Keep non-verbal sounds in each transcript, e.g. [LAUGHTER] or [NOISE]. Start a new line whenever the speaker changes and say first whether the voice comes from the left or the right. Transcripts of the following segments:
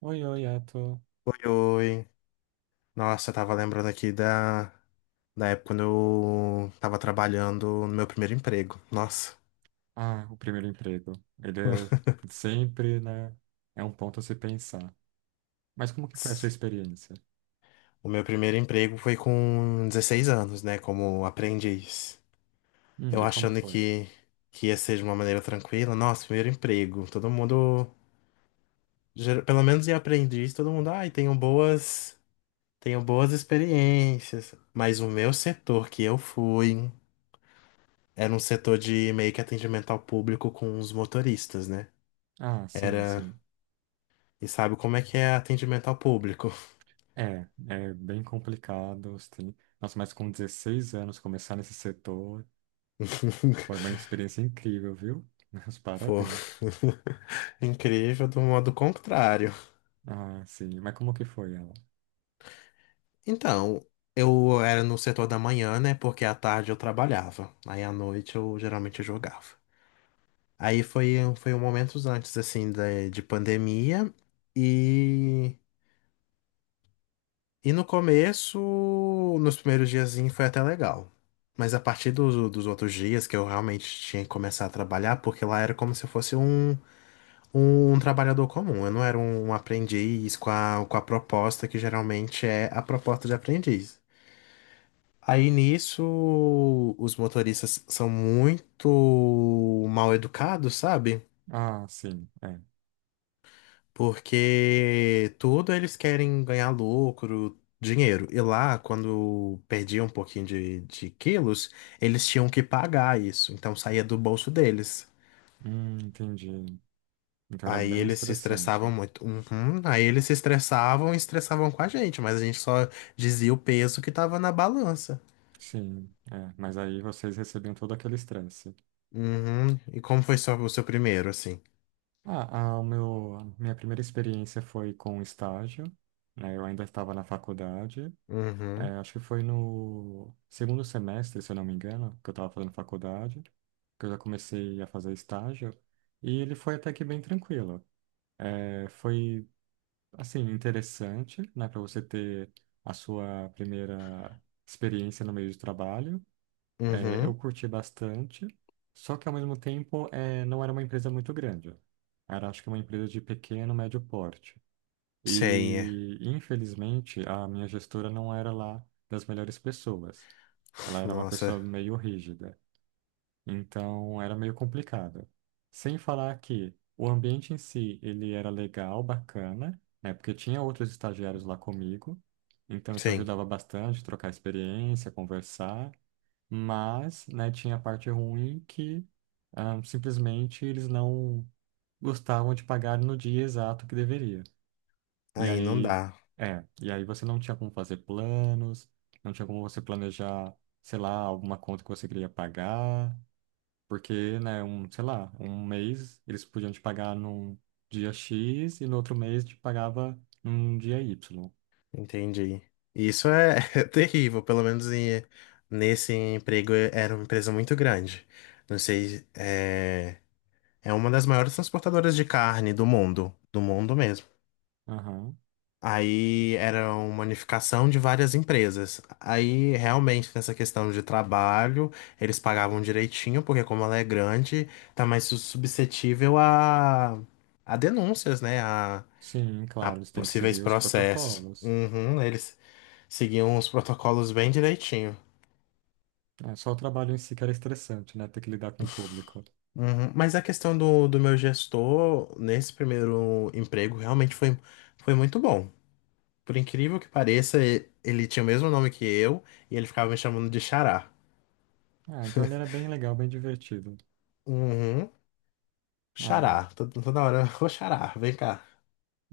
right: Oi, oi, Yato.
left: Oi, oi. Nossa, eu tava lembrando aqui da época quando eu tava trabalhando no meu primeiro emprego. Nossa.
right: Ah, o primeiro emprego. Ele é sempre, né? É um ponto a se pensar. Mas como que foi a sua
left: Tss.
right: experiência?
left: O meu primeiro emprego foi com 16 anos, né? Como aprendiz. Eu
right: E como
left: achando
right: foi?
left: que ia ser de uma maneira tranquila. Nossa, primeiro emprego. Todo mundo, pelo menos em aprendiz, todo mundo, ai, tenho boas experiências. Mas o meu setor que eu fui era um setor de meio que atendimento ao público com os motoristas, né?
right: Ah, sim,
left: Era.
right: sim.
left: E sabe como é que é atendimento ao público?
right: É, é bem complicado. Sim. Nossa, mas com 16 anos começar nesse setor foi uma
left: [LAUGHS]
right: experiência incrível, viu? [LAUGHS] Meus
left: Foi
right: parabéns.
left: [LAUGHS] incrível do modo contrário.
right: Ah, sim. Mas como que foi ela?
left: Então, eu era no setor da manhã, né? Porque à tarde eu trabalhava. Aí à noite eu geralmente jogava. Aí foi um momentos antes, assim, de pandemia. E, e no começo, nos primeiros dias, foi até legal. Mas a partir dos outros dias que eu realmente tinha que começar a trabalhar, porque lá era como se fosse um trabalhador comum. Eu não era um aprendiz com a proposta que geralmente é a proposta de aprendiz. Aí nisso, os motoristas são muito mal educados, sabe?
right: Ah, sim, é.
left: Porque tudo eles querem ganhar lucro, dinheiro. E lá, quando perdiam um pouquinho de quilos, eles tinham que pagar isso. Então saía do bolso deles.
right: Entendi. Então era
left: Aí
right: bem
left: eles se estressavam
right: estressante.
left: muito. Uhum. Aí eles se estressavam e estressavam com a gente, mas a gente só dizia o peso que tava na balança.
right: Sim, é. Mas aí vocês recebiam todo aquele estresse.
left: Uhum. E como foi só o seu primeiro, assim?
right: Ah, a minha primeira experiência foi com estágio, né? Eu ainda estava na faculdade, é,
left: Uhum.
right: acho que foi no segundo semestre, se eu não me engano, que eu estava fazendo faculdade, que eu já comecei a fazer estágio, e ele foi até que bem tranquilo. É, foi, assim, interessante, né, para você ter a sua primeira experiência no meio de trabalho, é, eu
left: Uhum.
right: curti bastante, só que ao mesmo tempo é, não era uma empresa muito grande. Era, acho que, uma empresa de pequeno, médio porte.
left: Sei, é.
right: E, infelizmente, a minha gestora não era lá das melhores pessoas. Ela era uma
left: Nossa,
right: pessoa meio rígida, então era meio complicado. Sem falar que o ambiente em si, ele era legal, bacana, né? Porque tinha outros estagiários lá comigo, então isso
left: sim.
right: ajudava bastante, trocar experiência, conversar. Mas, né, tinha a parte ruim que ah, simplesmente eles não gostavam de pagar no dia exato que deveria. E
left: Aí não
right: aí,
left: dá.
right: é, e aí você não tinha como fazer planos, não tinha como você planejar, sei lá, alguma conta que você queria pagar, porque, né, um, sei lá, um mês eles podiam te pagar num dia X e no outro mês te pagava num dia Y.
left: Entendi. Isso é, [LAUGHS] é terrível, pelo menos nesse emprego era uma empresa muito grande. Não sei, é uma das maiores transportadoras de carne do mundo mesmo.
right: Aham.
left: Aí era uma unificação de várias empresas. Aí realmente nessa questão de trabalho, eles pagavam direitinho, porque como ela é grande, tá mais suscetível a, denúncias, né?
right: Sim,
left: A
right: claro, eles têm que
left: possíveis
right: seguir os
left: processos.
right: protocolos.
left: Uhum, eles seguiam os protocolos bem direitinho.
right: É, só o trabalho em si que era estressante, né? Ter que lidar com o público.
left: Uhum. Mas a questão do meu gestor nesse primeiro emprego realmente foi muito bom. Por incrível que pareça, ele tinha o mesmo nome que eu e ele ficava me chamando de Xará.
right: Ah, então ele era bem legal, bem divertido.
left: Uhum.
right: Ah,
left: Xará. Toda hora, [LAUGHS] ô xará, vem cá.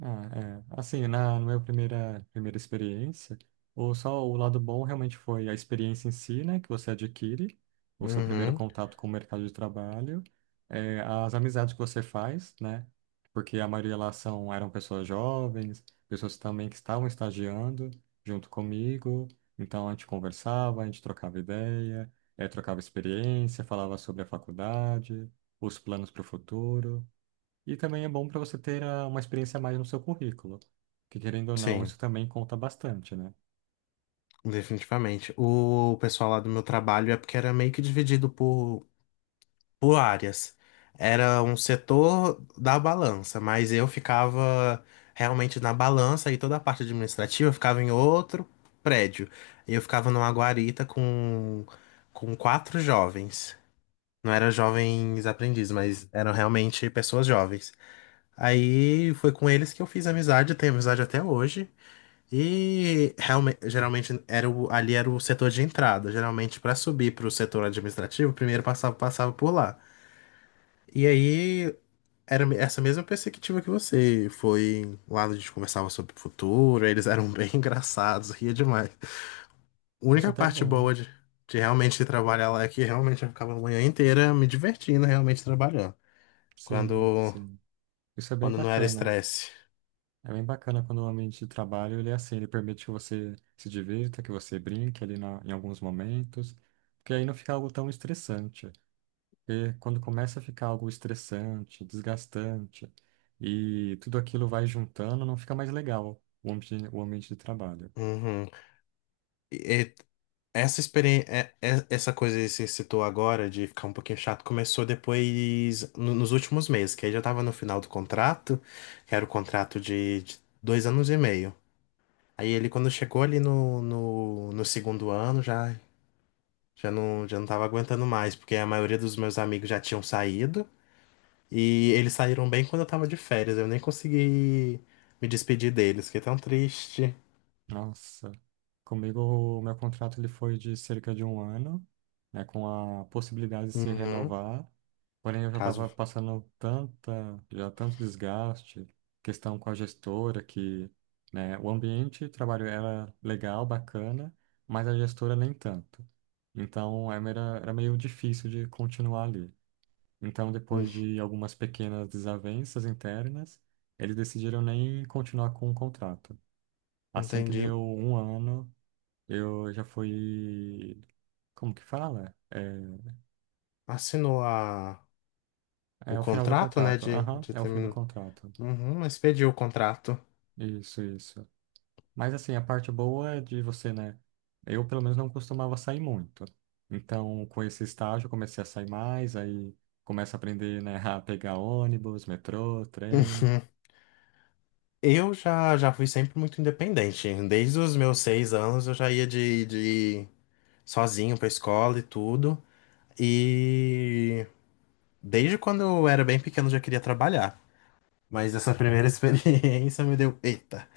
right: Ah, é. Assim, na minha primeira experiência, só o lado bom realmente foi a experiência em si, né, que você adquire, o seu primeiro
left: Uhum.
right: contato com o mercado de trabalho, é, as amizades que você faz, né, porque a maioria lá são, eram pessoas jovens, pessoas também que estavam estagiando junto comigo, então a gente conversava, a gente trocava ideia, é, trocava experiência, falava sobre a faculdade, os planos para o futuro. E também é bom para você ter ah, uma experiência a mais no seu currículo, que querendo ou não,
left: Sim,
right: isso também conta bastante, né?
left: definitivamente. O pessoal lá do meu trabalho é porque era meio que dividido por áreas. Era um setor da balança, mas eu ficava realmente na balança e toda a parte administrativa ficava em outro prédio. Eu ficava numa guarita com quatro jovens. Não eram jovens aprendizes, mas eram realmente pessoas jovens. Aí foi com eles que eu fiz amizade, tenho amizade até hoje. E realmente, geralmente ali era o setor de entrada. Geralmente para subir para o setor administrativo, primeiro passava por lá. E aí era essa mesma perspectiva que você. Foi lá a gente conversava sobre o futuro, eles eram bem [LAUGHS] engraçados, ria demais. A
right: Isso
left: única
right: até é
left: parte
right: bom.
left: boa de realmente trabalhar lá é que realmente eu ficava a manhã inteira me divertindo, realmente trabalhando.
right: Sim,
left: Quando,
right: sim. Isso é bem
left: quando não era
right: bacana.
left: estresse.
right: É bem bacana quando o ambiente de trabalho ele é assim, ele permite que você se divirta, que você brinque ali em alguns momentos, porque aí não fica algo tão estressante. Porque quando começa a ficar algo estressante, desgastante, e tudo aquilo vai juntando, não fica mais legal o ambiente de trabalho.
left: Uhum. E, Essa experiência, essa coisa que você citou agora de ficar um pouquinho chato começou depois, nos últimos meses, que aí já tava no final do contrato, que era o contrato de 2 anos e meio. Aí ele, quando chegou ali no segundo ano, já não tava aguentando mais, porque a maioria dos meus amigos já tinham saído, e eles saíram bem quando eu tava de férias, eu nem consegui me despedir deles, fiquei tão triste.
right: Nossa, comigo o meu contrato ele foi de cerca de um ano, né, com a possibilidade de se
left: Uhum,
right: renovar. Porém, eu já estava
left: caso.
right: passando já tanto desgaste, questão com a gestora que, né, o ambiente de trabalho era legal, bacana, mas a gestora nem tanto. Então, é, era meio difícil de continuar ali. Então,
left: Hum.
right: depois de algumas pequenas desavenças internas, eles decidiram nem continuar com o contrato. Assim que
left: Entendi.
right: deu um ano, eu já fui. Como que fala? É,
left: Assinou a.
right: é
left: O
right: o final do
left: contrato, né?
right: contrato. Aham,
left: De
right: é o fim do
left: terminar.
right: contrato.
left: Uhum, expediu o contrato.
right: Isso, isso. Mas assim, a parte boa é de você, né? Eu, pelo menos, não costumava sair muito. Então, com esse estágio, eu comecei a sair mais, aí começa a aprender, né, [LAUGHS] a pegar ônibus, metrô, trem.
left: Uhum. Eu já fui sempre muito independente. Desde os meus 6 anos eu já ia de sozinho pra escola e tudo. E desde quando eu era bem pequeno eu já queria trabalhar. Mas essa primeira [LAUGHS] experiência me deu, eita,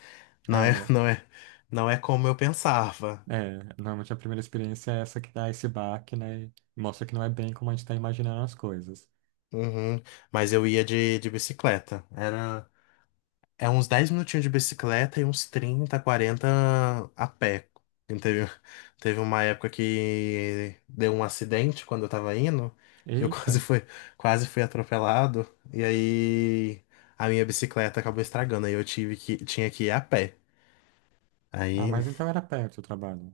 left: não
right: Ah,
left: é,
right: é.
left: não é, não é como eu pensava.
right: É, normalmente a primeira experiência é essa que dá esse baque, né? E mostra que não é bem como a gente tá imaginando as coisas.
left: Uhum. Mas eu ia de bicicleta. Era É uns 10 minutinhos de bicicleta e uns 30, 40 a pé. E [LAUGHS] teve uma época que deu um acidente quando eu tava indo, que eu [LAUGHS]
right: Eita!
left: quase fui atropelado, e aí a minha bicicleta acabou estragando, aí eu tinha que ir a pé.
right: Ah,
left: Aí
right: mas então era perto o trabalho.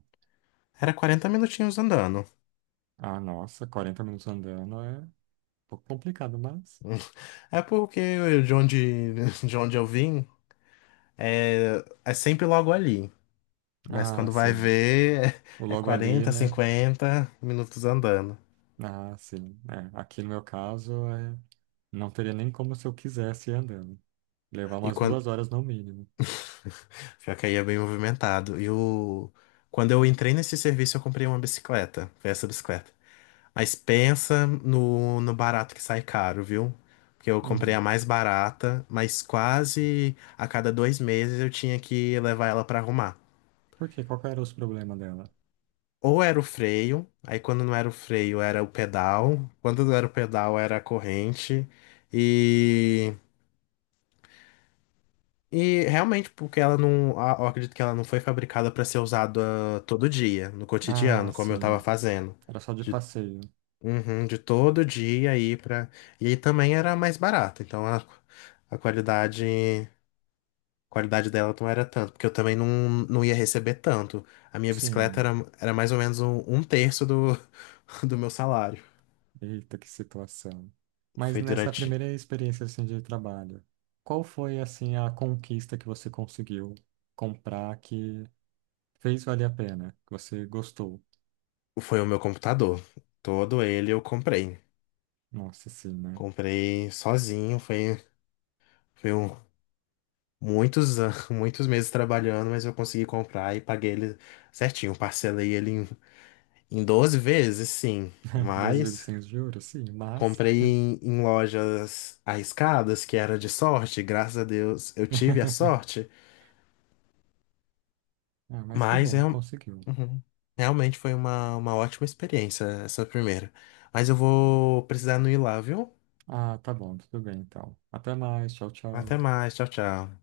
left: era 40 minutinhos andando.
right: Ah, nossa, 40 minutos andando é um pouco complicado, mas.
left: [LAUGHS] É porque [LAUGHS] de onde eu vim é sempre logo ali. Mas
right: Ah,
left: quando vai
right: sim.
left: ver,
right: O
left: [LAUGHS] é
right: logo ali,
left: 40,
right: né?
left: 50 minutos andando.
right: Ah, sim. É, aqui no meu caso, é... não teria nem como se eu quisesse ir andando. Levar
left: E
right: umas
left: quando.
right: 2 horas no mínimo.
left: [LAUGHS] Pior que aí é bem movimentado. Quando eu entrei nesse serviço, eu comprei uma bicicleta. Foi essa bicicleta. Mas pensa no barato que sai caro, viu? Porque eu comprei a
right: Hum,
left: mais barata, mas quase a cada 2 meses eu tinha que levar ela pra arrumar.
right: por quê? Qual que era os problemas dela?
left: Ou era o freio, aí quando não era o freio era o pedal, quando não era o pedal era a corrente, e realmente, porque ela não. Eu acredito que ela não foi fabricada para ser usada todo dia, no
right: Ah,
left: cotidiano, como eu tava
right: sim.
left: fazendo.
right: Era só de
left: De,
right: passeio.
left: uhum, de todo dia aí para. E aí também era mais barata, então a qualidade. A qualidade dela não era tanto, porque eu também não ia receber tanto. A minha bicicleta
right: Sim.
left: era mais ou menos um terço do, [LAUGHS] do meu salário.
right: Eita, que situação. Mas
left: Foi
right: nessa
left: durante.
right: primeira experiência assim, de trabalho, qual foi assim a conquista que você conseguiu comprar que fez valer a pena, que você gostou?
left: Foi o meu computador. Todo ele eu comprei.
right: Nossa, sim, né?
left: Comprei sozinho, foi. Foi um. [LAUGHS] Muitos meses trabalhando, mas eu consegui comprar e paguei ele certinho. Parcelei ele em 12 vezes, sim,
right: [LAUGHS] 12 vezes
left: mas
right: sem os juros, sim, mas...
left: comprei em lojas arriscadas, que era de sorte, graças a Deus eu tive a
right: [LAUGHS]
left: sorte,
right: Ah, mas que
left: mas
right: bom, conseguiu.
left: uhum, realmente foi uma ótima experiência essa primeira. Mas eu vou precisar não ir lá, viu?
right: Ah, tá bom, tudo bem então. Até mais, tchau, tchau.
left: Até mais, tchau, tchau.